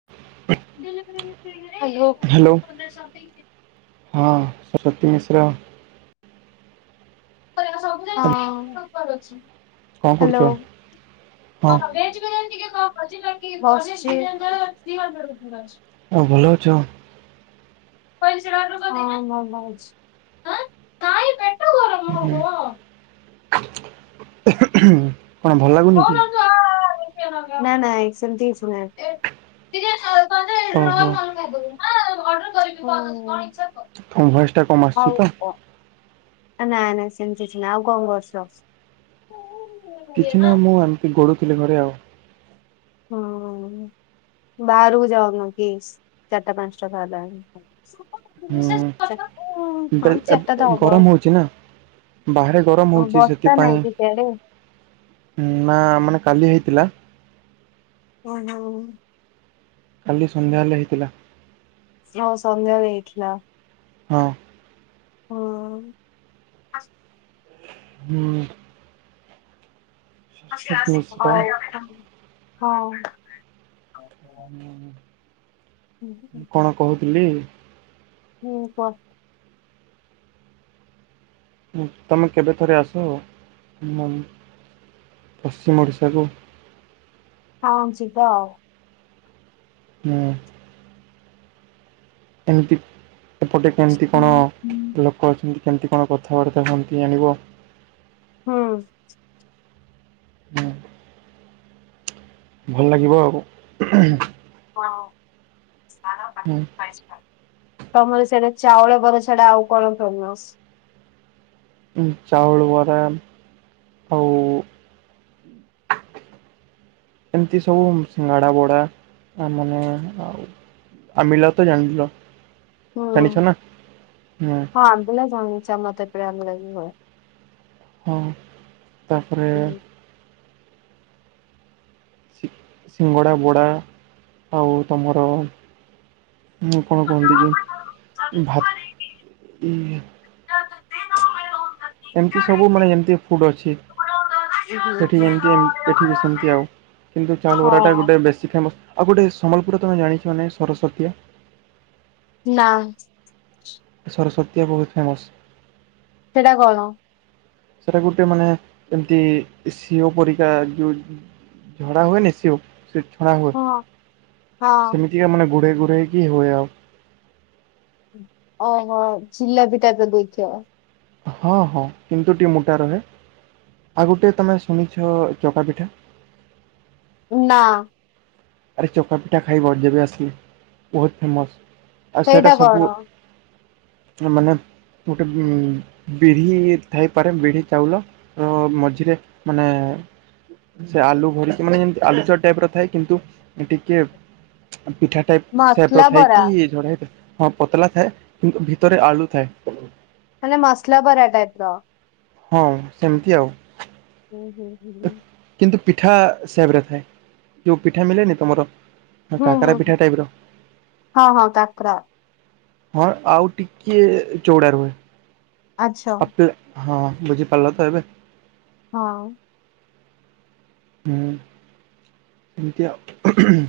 [inaudible] Hello. Hello ହଁ ସରସ୍ଵତୀ ମିଶ୍ର। ହଁ କଣ କରୁଛ? ହେଲୋ। ହଁ ବସ୍ ଚି। ଆଉ ଭଲ ଅଛ? ହଁ ଭଲ ଅଛି। ହୁଁ କଣ ଭଲ ଲାଗୁନି କି? ନାଇ ନାଇ ସେମତି କିଛିନାହିଁ। ଓହୋ। ହଉ। ତମ ବୟସ ଟା କମ ଆସଚି ତ। ନାଇ ନାଇଁ ସେମିତି କିଛି ନାଇ ଆଉ କଣ କରୁଚ? କିଛି ନାଇ ମୁଁ ଏମିତି ଗଡୁଥିଲି ଘରେ ଆଉ। ହ ହଁ ବାହାରକୁ ଯାଉନ କି ଚାରିଟା ପାଞ୍ଚଟା ତ ହେଲାଣି? ହଁ ଚାରିଟା ହୁଁ ଦେ ବ ତ ହବ ଗରମ ହଉଚି ନା? ବାହାରେ ଗରମ ହଁ ହଉଚି ବର୍ଷା ନାଇଁ ସେଥିପାଇଁ କି ସିଆଡେ? ଉଁ ନା ମାନେ କାଲି ହେଇଥିଲା। ଓ ହୋ। କାଲି ସନ୍ଧ୍ୟା ହେଲେ ହେଇଥିଲା। ହଁ ସନ୍ଧ୍ୟାବେଳେ ହେଇଥିଲା। ହଁ। ହଁ। ହୁଁ। ସରସ୍ଵତୀ ମିଶ୍ର ଆଉ କୁହନ୍ତୁ। ହଁ। ହୁଁ। ମୁଁ କଣ କହୁଥିଲି ହୁଁ କହ। ଉ ତମେ କେବେଥରେ ଆସ ହୁଁ ପଶ୍ଚିମ ଓଡ଼ିଶାକୁ। ହଁ ଯିବା ଆଉ। ହୁଁ। ଏମିତି ଏପଟେ କେମିତି କଣ ଲୋକ କ ଅଛନ୍ତି କେମିତି କଣ କଥାବାର୍ତ୍ତା ହୁଅନ୍ତି ଜାଣିବ। ହଁ। ହୁଁ। ଭଲ ଲାଗିବ ଆଉ। ହଁ ସାର ହୁଁ। ତମର ସେଇଟା ଚାଉଳ ବର ଛଡା ଆଉ କଣ ଫେମସ? ଚାଉଳ ବରା ଆଉ ଏମତି ସବୁ ସିଙ୍ଗଡା ବଡା ଆ ମାନେ ଆଉ ଆମ୍ବିଲା ତ ଜାଣି ଥିଲ। ହୁଁ ହୁଁ ହଁ ଆମ୍ବିଲା ଜଣଛି ଆମ ତତି ରେ ଅନଲାଇନ ହୁଏ। ହଁ ତାପରେ। ସି ସିଙ୍ଗଡ଼ା ବଡ଼ା ଆଉ ତମର। ମୁଁ କଣ କୁହନ୍ତି କି ଭାତ୍ ଉଁ। [unintelligible] ଏମିତି ସବୁ ମାନେ ଏମତି ଫୁଡ୍ ଅଛି। ସେଠି ହୁଁ। ଯେମିତି ଏମ ଏଠି ବି ସେମିତି ଆଉ କିନ୍ତୁ ଚାଉଲ ବରା ଟା ହଁ ଗୋଟେ ବେଶୀ ଫେମସ୍। ଆଉ ଗୋଟେ ସମ୍ବଲପୁର ରେ ତମେ ଜାଣିଛ ନା ନାଇଁ ସରସତିଆ। ନା। ସରସତୀଆ ବହୁତ ଫେମସ୍। ସେଟା କଣ। ସେଇଟା ଗୋଟିଏ ମାନେ ଏମତି ସିଓ ପରିକା ଯୋଉ। ଝଡା ହୁଏନି ସେଓ। ସେ ଛଣା ହୁଏ ହଁ ହଁ। ସେମିତିକା ମାନେ ଗୁଡ଼େଇ ଗୁଡ଼େଇକି ହୁଏ ଆଉ। ଓହୋ ଜିଲାପି ଟାଇପ ର‌ ଦେଇଥିବ। ହଁ ହଁ କିନ୍ତୁ ଟିକେ ମୋଟା ରହେ ଆଉ ଗୋଟେ ତମେ ଶୁଣି ଥିବ ଚକା ପିଠା। ନା। ଆରେ ଚକା ପିଠା ଖାଇବା ଯେବେ ଆସିଲେ ବହୁତ ଫେମସ୍ ଆଉ ସେଇଟା ସବୁ। ଇଏ ମାନେ ଗୋଟେ ଉଁ ବିଢି ଥାଇପାରେ ବିଢି ଚାଉଲ। ର ମଝିରେ ମାନେ। ସେ ଆଲୁ ଭରିକି ମାନେ ଯେମତି ଆଳୁଚପ ଟାଇପ ର ଥାଏ କିନ୍ତୁ। ଟିକେ ପିଠା ଟାଇପ ସେପ୍ ର ମସଲା ଥାଏ ବରା କି ଝଡା ହେଇଥାଏ। ହଁ ପତଲା ଥାଏ କିନ୍ତୁ ଭିତରେ ଆଲୁ ଥାଏ। ସେନ୍ତା ମସଲା ବରାଟା ଟାଇପ ର। ହଁ ସେମିତି ଆଉ। ହୁଁ ହୁଁ ହୁଁ। କିନ୍ତୁ ପିଠା ସେବ୍ ରେ ଥାଏ ଯୋଉ ପିଠା ମିଲେନି ତମର। ହୁଁ କାକରା ହୁଁ ପିଠା ହୁଁ ଟାଇପ ର ହଁ ହଁ କାକରା। ହଁ ଆଉ ଟିକିଏ ଚଉଡା ରୁହେ। ଆଚ୍ଛା ଆପେ ହଁ ବୁଝିପାରିଲ ତ ଏବେ। ହଁ। ହୁଁ। ଏମିତି ଆଉ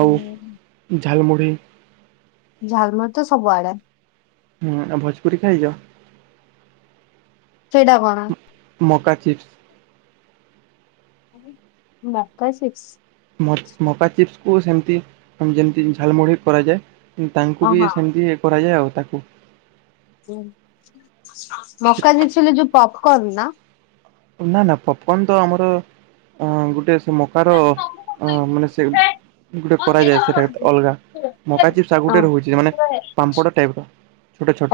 ଆଉ ଝାଲମୁଢ଼ି। ଝାଲମୁରି ତ ସବୁଆଡେ। ହୁଁ ଆଉ ଭୋଜପୁରୀ ଖାଇଛ। ସେଇଟା କଣ। ମକା ଚିପ୍ସ୍। ମକା ସିପ୍ସ୍। ମ ମକା ଚିପ୍ସକୁ ସେମିତି ଯେମିତି ଝାଲମୁଢ଼ କରାଯାଏ। ତାଙ୍କୁ ଓ ବି ହଁ ସେମିତି କରାଯାଏ ଆଉ ତାକୁ। ହୁଁ ମକା ଚିପ୍ସ ହେଲେ ଯୋଉ ପପକର୍ଣ ନା। ନା ନା ପପକନ୍ ତ ଆମର ଅ ଗୋଟେ ସେ ଓହୋ ହୁଁ ମକାର ମାନେ ସେ। ଗୋଟେ କରାଯାଏ ସେଟା ଅଲଗା ମକା ଚିପ୍ସ ଆଉ ଗୋଟେ ରହୁଛି ମାନେ ପାମ୍ପଡ ଟାଇପ ର।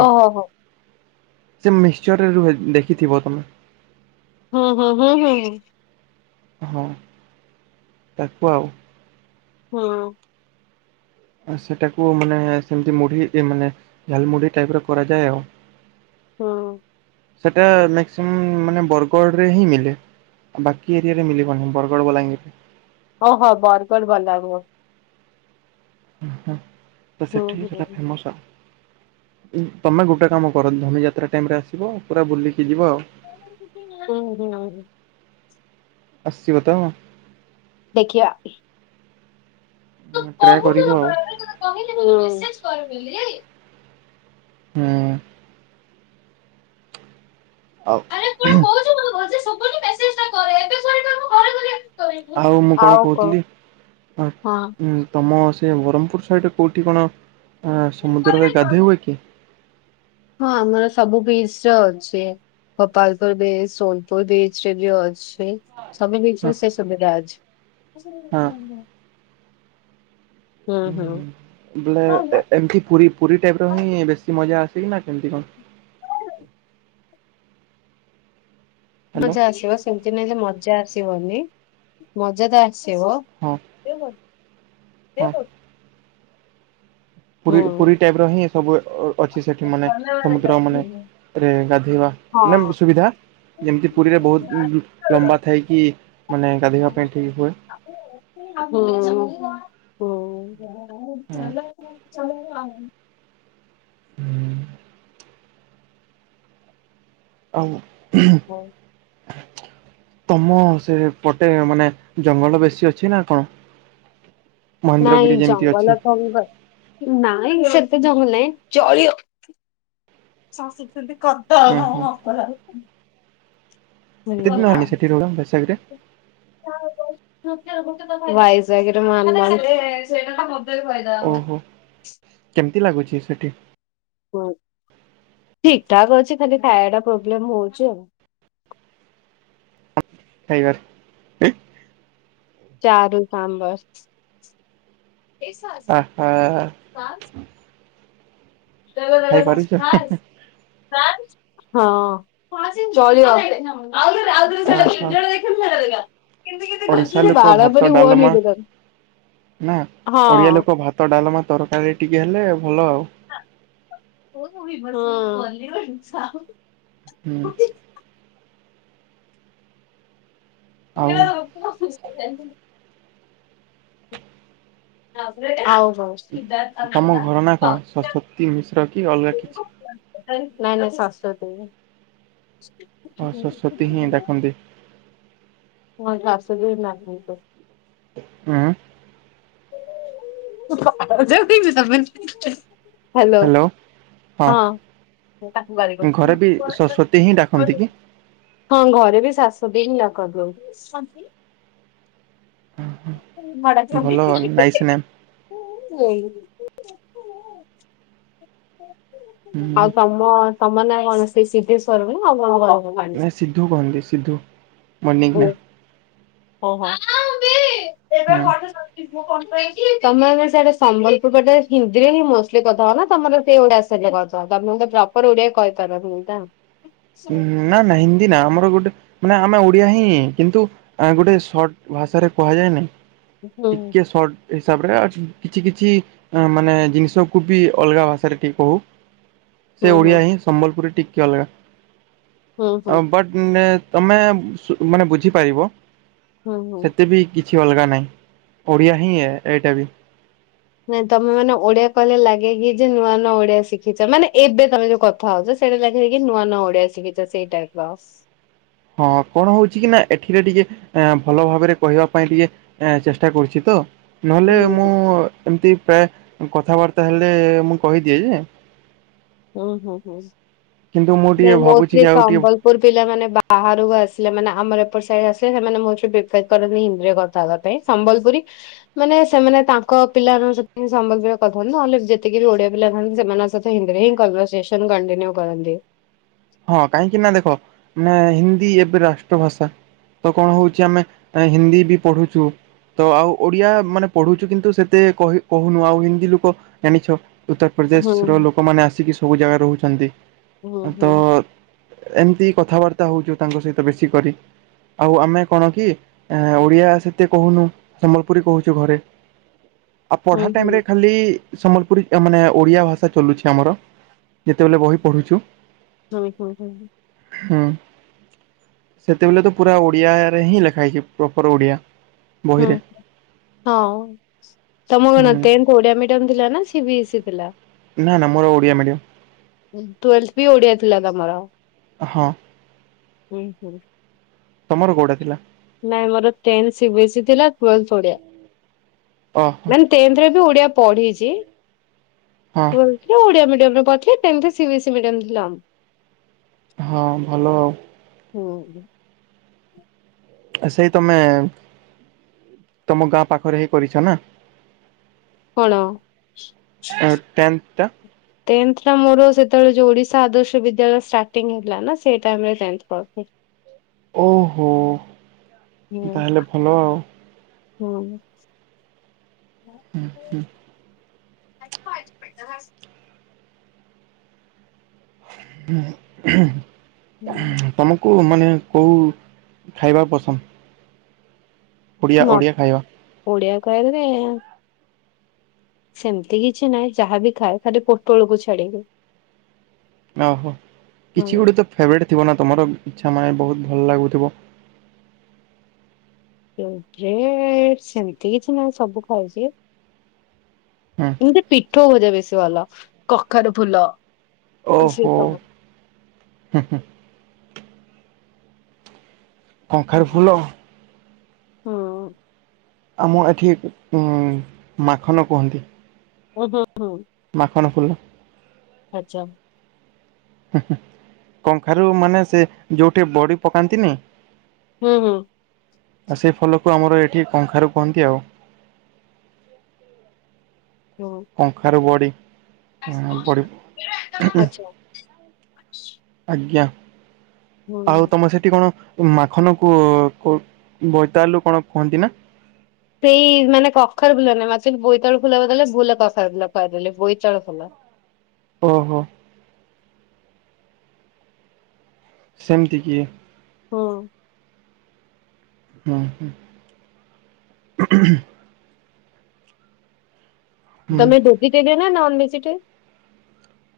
ଓ ହୋ ହୋ। ସେ ମିକ୍ସ୍ଚରରେ ରୁହେ ଦେଖିଥିବ ତମେ। ହୁଁ ହୁଁ ହୁଁ ହୁଁ ହୁଁ। ହଁ ତାକୁ ଆଉ। ହୁଁ। ଆଉ ସେଟାକୁ ମାନେ ସେମତି ମୁଢି ଏ ମାନେ ଝାଲ ମୁଢି ଟାଇପ ର କରାଯାଏ ଆଉ। ହଁ। ସେଟା ମାକ୍ସିମମ ମାନେ ବରଗଡ଼ରେ ହିଁ ମିଳେ। ବାକି ଏରିଆରେ ମିଳିବନି ବରଗଡ଼ ବଲାଙ୍ଗୀର ଓହୋ ବରଗର [unintelligible] ହୁ ତ ହୁଁ ହୁଁ ସେଠିକି ସେଟା ଫେମସ ତମେ ଗୋଟେ କାମ କରନ୍ତୁ ଧନୀ ଯାତ୍ରା ଟାଇମ ରେ ଆସିବ ପୁରା ବୁଲିକି ଯିବ ଆଉ। [inaudible] ଅସିବତ ଦେଖିବା। ତୁ ହୁଁ ଟ୍ରାଏ କରିବ କହୁଥିଲୁ ଆଉ। ପରା, ହୁଁ। ହୁଁ। ଆଉ ଆରେ କଣ କହୁଛୁ ମୋତେ ଭଲସେ ଶୁଭୁନି, ମେସେଜଟା କରେ। ଏବେ ସରିଲେ ମୁଁ ଘରେ ଗଲେ କରିବି। ଆଉ ମୁଁ କଣ କହୁଥିଲି ହ ହଁ। ହୁଁ ତମ ସେ ବ୍ରହ୍ମପୁର ସାଇଡ଼ରେ କଉଠି କଣ ଆଁ ସମୁଦ୍ରରେ କରିବି କଣ? ଗାଧେଇ ହୁଏ କି? ହଁ ଆମର ସବୁ ବିସ୍ ର ଅଛି। ଗୋପାଳପୁର ବିଚ ସୋନପୁର ବିଚ [unintelligible] ଅଛି। ହଁ [unintelligible] ସେ ସୁବିଧା ଅଛି। ହଁ। ହୁଁ ହୁଁ। ହଁ ବ୍ଲେ ଏମତି ପୁରୀ ପୁରୀ ଟାଇପ ର ହିଁ ବେଶୀ ମଜା ଆସେ କିି ନା କେମତି କଣ? ହ୍ୟାଲୋ ମଜା ଆସିବ ସେମିତି ନାହିଁ ଯେ ମଜା ଆସିବନି ମଜା ତ ଆସିବ। ହଁ। ହଁ। [inaudible] ପୁରୀ ହୁଁ। ପୁରୀ ଟାଇପ ର ହିଁ ସବୁ ଅ ଅଛି ସେଠି ମାନେ ସମୁଦ୍ର ମାନେ ରେ ଗାଧୋଇବା ମ୍ୟାମ୍ ସୁବିଧା ଯେମିତି ପୁରୀରେ ବହୁତ ଲମ୍ବା ଥାଇକି ମାନେ ଗାଧେଇବା ପାଇଁ ଠିକ୍ ହୁଏ। ହୁଁ ହୁଁ। ହୁଁ [inaudible] ଆଉ। [unintelligible] ଆ [unintelligible] ତମ ସେ ପଟେ ମାନେ ଜଙ୍ଗଲ ବେଶୀ ଅଛି ନା କଣ? ନାଇଁ ମହେନ୍ଦ୍ରଗିରି ଯେମିତି ଅଛି ଜଙ୍ଗଲ ତ ନାଇଁ ସେତେ ଜଙ୍ଗଲ ନାହିଁ ଚଳିବ ଉଁ ହଁ ହଁ ହୁଁ ହଁ ପରା। କିତନା ଆନି ସେଠି ରହୁଜ ବ୍ୟାକ ସାଇଟରେ ବାଇଶ ମାନ ସେ [inaudible] ଓହୋ କେମିତି ଲାଗୁଛି ସେଠି? ହଁ ଠିକ ଠାକ ଅଛି ଖାଲି ଖାଇବା ଟା ପ୍ରୋବ୍ଲେମ ହଉଚି ଆଉ। ଖଇବା ଚାରୁ ସାମ୍ବର ଆହା [inaudible] ଖାଇପାରୁଛ? ହଁ ଚଳିବ ଅ ହୋ। [inaudible] ଭାତ ଡାଲମା ନା ଓଡିଆ ! ଲୋକ ! ! ! ! ! ! ! ! ! ଭାତ ଡାଲାମା ତରକାରୀ ଟିକେ ହେଲେ ଭଲ ଆଉ ହଁ। ହୁଁ। ଆଉ [inaudible] [unintelligible] [unintelligible] କି ମିଶ୍ର କି ଅଲଗା କିଛି। ନାଇଁ ନାଇଁ ଶାଶୁ ଦେବେ। ହଁ ସରସ୍ୱତୀ ହିଁ ଦେଖନ୍ତି। ହଁ ଘାସ ଯୋଉ ହଁ। [unintelligible] ହ୍ୟାଲୋ ହଁ। ତାକୁୁ [inaudible] ଘରେ ବି ସରସ୍ଵତୀ ହିଁ ଡାକନ୍ତି କି? ହଁ ଘରେ ବି ଶାଶ ବି ହିଆ କରିଦଉ [inaudible] ହ ମା ଭଲ ହଁ ନାଇସ୍ ନେମ୍ [unintelligible] ଆଉ ତମ ତମ ନାଁ କଣ ସେ ସିଦ୍ଧେଶ୍ଵର ନା ଆଉ କଣ କ? ନାଇଁ ସିଧୁ କୁହନ୍ତି ସିଧୁ ୟୁନିକ ନା। ଓହୋ। ହୁଁ। ତମର ସିଆଡେ ସମ୍ବଲପୁରଟେ ହିନ୍ଦୀରେ ହଁଷ୍ଟ କଥା ହବ ନା ତମର ସେ ଗୋଟେ ଆସିଲେ କଥା। ତପ ତ ପ୍ରପର ଓଡିଆ କହିପାରନି ତ ନା ନା ହିନ୍ଦୀ ନା ଆମର ଗୋଟେ ମାନେ ଆମେ ଓଡିଆ ହିଁ କିନ୍ତୁ ଗୋଟେ ସର୍ଟ ଭାଷାରେ କୁହାଯାଏନାଇଁ ହୁଁ ଟିକେ ସର୍ଟ ହିସାବ ରେ ଆ କିଛି କିଛି ମାନେ ଜିନିଷକୁ ବି ଅଲଗା ଭାଷାରେ ଟିକେ କହୁ ସେ ହୁଁ। ଓଡିଆ ହିଁ ସମ୍ବଲପୁରରେ ଟିକେ ଅଲଗା ହୁଁ ହୁଁ ବଟ୍ ତମେ ମାନେ ବୁଝିପାରିବ ହୁଁ ହୁଁ। ସେତେ ବି କିଛି ଅଲଗା ନାହିଁ ଓଡ଼ିଆ ହିଁ ଏଇଟା ବି ନାଇଁ ତମେ ମେ ଓଡିଆ କହିଲେ ଲାଗେ କି ଯେ ନୂଆ ନୂଆ ଓଡିଆ ଶିଖିଛ, ମାନେ ଏବେ ତମେ ଯୋଉ କ କଥା ହଉଛ ସେଇଟା ଲାଗେ କି ନୂଆ ନଆ ଓଡିଆ ଶିଖିଛ ସେଇ ଟାଇପ ର ହଁ କଣ ହଉଛି କି ନା ଏଠିରେ ଟିକେ ଭଲ ଭାବରେ କହିବା ପାଇଁ ଟିକେ ଆ ଚେଷ୍ଟା କରୁଛି ତ ନହେଲେ ହୁଁ ମୁଁ ଏମତି ପ୍ରାୟ କଥାବାର୍ତ୍ତା ହେଲେ ମୁଁ କହିଦିଏ ଯେ ହୁଁ ହୁଁ ହୁଁ କିନ୍ତୁ ମୁଁ ଟିକେ ଭାବୁଛି ମୋଷ୍ଟଲି କି ଆଉ ଟିକେ ସମ୍ବଲ ମୋର ପିଲା ମାନେ ବାହାରକୁ ଆସେ ମାନେ ଆମର ଏପଟ ସାଇଡ ଆସେ ସେମାନେ ମୋ ବପେଦ କରନ୍ତି ଇନ୍ଦ୍ରିୟ କଥା ହେବା ପାଇଁ। ସମ୍ବଲପୁରୀ ମାନେ ସେମାନେ ତାଙ୍କ ପିଲାମାନଙ୍କହିହିଁ ସମ୍ଭବରେ କରିଥାନ୍ତି ନହେଲେ ଯେତିକି ବି ଓଡିଆ ପିଲା ଥାଆନ୍ତି ସେମାନଙ୍କସହିତ ହିନ୍ଦୀରେ ହି କନର୍ସେନ କଣ୍ଟିନ୍ୟୁ କରନ୍ତି ହଁ କାହିଁକି ନା ଦେଖ ମାନେ ହିନ୍ଦୀ ଏବେ ରାଷ୍ଟ୍ର ଭାଷା ତ କଣ ହଉଛି ଆମେ ହିନ୍ଦୀ ବି ପଢୁଛୁ ତ ଆଉ ଓଡିଆ ମାନେ ପଢୁଛୁ କିନ୍ତୁ ସେତେ କହୁନୁ ଆଉ ହିନ୍ଦୀ ଲୋକ ଜାଣିଛ ହୁଁ ଉତ୍ତରପ୍ରଦେଶର ଲୋକମାନେ ଆସିକି ସବୁ ଜାଗାରେ ରହୁଛନ୍ତି ହୁ ତ ହୋଁ ଏମିତି କଥାବାର୍ତ୍ତା ହଉଛୁ ତାଙ୍କ ସହିତ ବେଶୀ କରି ଆଉ ଆମେ କଣ କି ଓଡିଆ ସେତେ କହୁନୁ ସମ୍ବଲପୁରୀ କହୁଛୁ ଘରେ ଆଉ ହୁଁ ପଢ଼ା ଟାଇମ ହୁଁ ରେ ଖାଲି ସମ୍ବଲପୁରୀ ମାନେ ଓଡିଆ ଭାଷା ଚଲୁଛି ଆମର ଯେତେବେଳେ ବହି ପଢୁଛୁ [inaudible] ହଁ ସେତେବେଳେ ତ ପୁରା ଓଡ଼ିଆରେ ହିଁ ଲେଖା ହେଇଛି ପ୍ରପର ଓଡ଼ିଆ ହୁଁ ବହିରେ। ହଁ ହୁଁ [unintelligible] ଓଡିଆ ମିଡିମ ଥିଲା ନା ସିବିଏସ୍ଇ ଥିଲା ନା ନା ମୋର ଓଡିଆ ମିଡିୟମ ଟୁଏଲଥ ବି ଓଡିଆ ଥିଲା ତମର ହଁ। ଉଁ -ହୁଁ। ତମର କଉଟା ଥିଲା? ନାଇଁ ମୋର ଟେନ୍ଥ୍ ସିବିଏସ୍ଇ ଥିଲା ଟ୍ୱେଲ୍ଥ୍ ଓଡିଆ। ଓହୋ। ଟେନ୍ଥ୍ ରେ ବି ଓଡିଆ ପଢିଚି ହଁ। ଟ୍ୱେଲ୍ ଥିଲା ଓଡିଆ ମିଡିୟମରେ ପଢିଥିଲି ଟେନ୍ଥ୍ ରେ ସିବିଏସି ମିଡିୟମ ଥିଲା ଆଉ। ହଁ ଭଲ ଆଉ। ହୁଁ। ସେଇ ତମେ ତମ ଗାଁ ପାଖରେ ହେଇ କରିଚ ନା? କଣ? ଟେନ୍ଥ ଟା ଟେନ୍ଥ୍ ଟା ମୋର ସେତେବେଳେ ଯଉ ଓଡିଶା ଆଦର୍ଶ ବିଦ୍ୟାଳୟ ଷ୍ଟାଟିଙ୍ଗ୍ ହେଇଥିଲା ନା ସେ ଟାଇମ୍ ରେ ଟେନ୍ଥ୍ ପଢିଥିଲି। ଓହୋ। ହୁଁ- ତାହେଲେ ଭଲ ଆଉ। ହୁଁ। ହୁଁ- ହୁଁ। [unintelligible] ତମକୁ କଉ ମାନେ କଉ ଖାଇବା ପସନ୍ଦ୍? ଓଡ଼ିଆ -ଓଡ଼ିଆ ଖାଇବା। ଓଡିଆ କହିଲେ ସେମିତି କିଛି ନାହିଁ ଯାହାବି ଖାଏ ଖାଲି ପୋଟଳକୁ ଛାଡିକି। ଓହୋ ହଁ କିଛି ଗୁଟେ ତ ଫେବରେଟ୍ ଥିବ ନା ତମର ଇଚ୍ଛା ମାନେ ବହୁତ୍ ଭଲ ଲାଗୁଥିବ? ଏ-ଯେ ସେମିତି କିଛି ନାହିଁ ସବୁ ଖାଉଚି। ଆଁ। ଏମିତି ପିଠଉ ଭଜା ବେଶୀ ଭଲ କଖାରୁ ଫୁଲ। ସେ ଓହୋ! ସବୁ ହୁଁ- ହୁଁ। କଁଖାରୁ ଫୁଲ ହୁଁ ହୁଁ ଆମ ଏଠି ଉଁ- ମାଖନ କୁହନ୍ତି। [unintelligible] ମାଖନ ଫୁଲ। ଆଚା। ହୁଁ- ହୁଁ କଁଖାରୁ ମାନେ ସେ ଯଉ ଟିକେ ବଡି ପକାନ୍ତିନି। ହୁଁ- ହୁଁ। ଆ ସେ ଫୋଲକୁ ଆମର ଏଠି କଁଖାରୁ କୁହନ୍ତି ଆଉ। ଯଉ। କଁଖାରୁ ବଡି- ବଡି। ଆଚ୍ଛା ଆଜ୍ଞା। ଆଉ ହୁଁ ତମ ସେଠି କଣ ମାଖନ କୁ- କୁ-ବୈତାଲୁ କଣ କୁହନ୍ତି ନା? ସେଇ ମାନେ କଖାରୁ ଫୁଲ ନୁହେଁ ସେ ବୋଇତାଳୁ ଫୁଲ କହିଲେ ଭୁଲ୍ ରେ କଖାରୁ ଫୁଲ କହିଦେଲି ବୋଇତାଳୁ ଫୁଲ। ଓହୋ। ସେମିତି କି। ହୁଁ। ହୁଁ- ହୁଁ। ହୁଁ। ତମେ ଭେଜିଟେରିଏନ ନା ନନଭେଜିଟେ?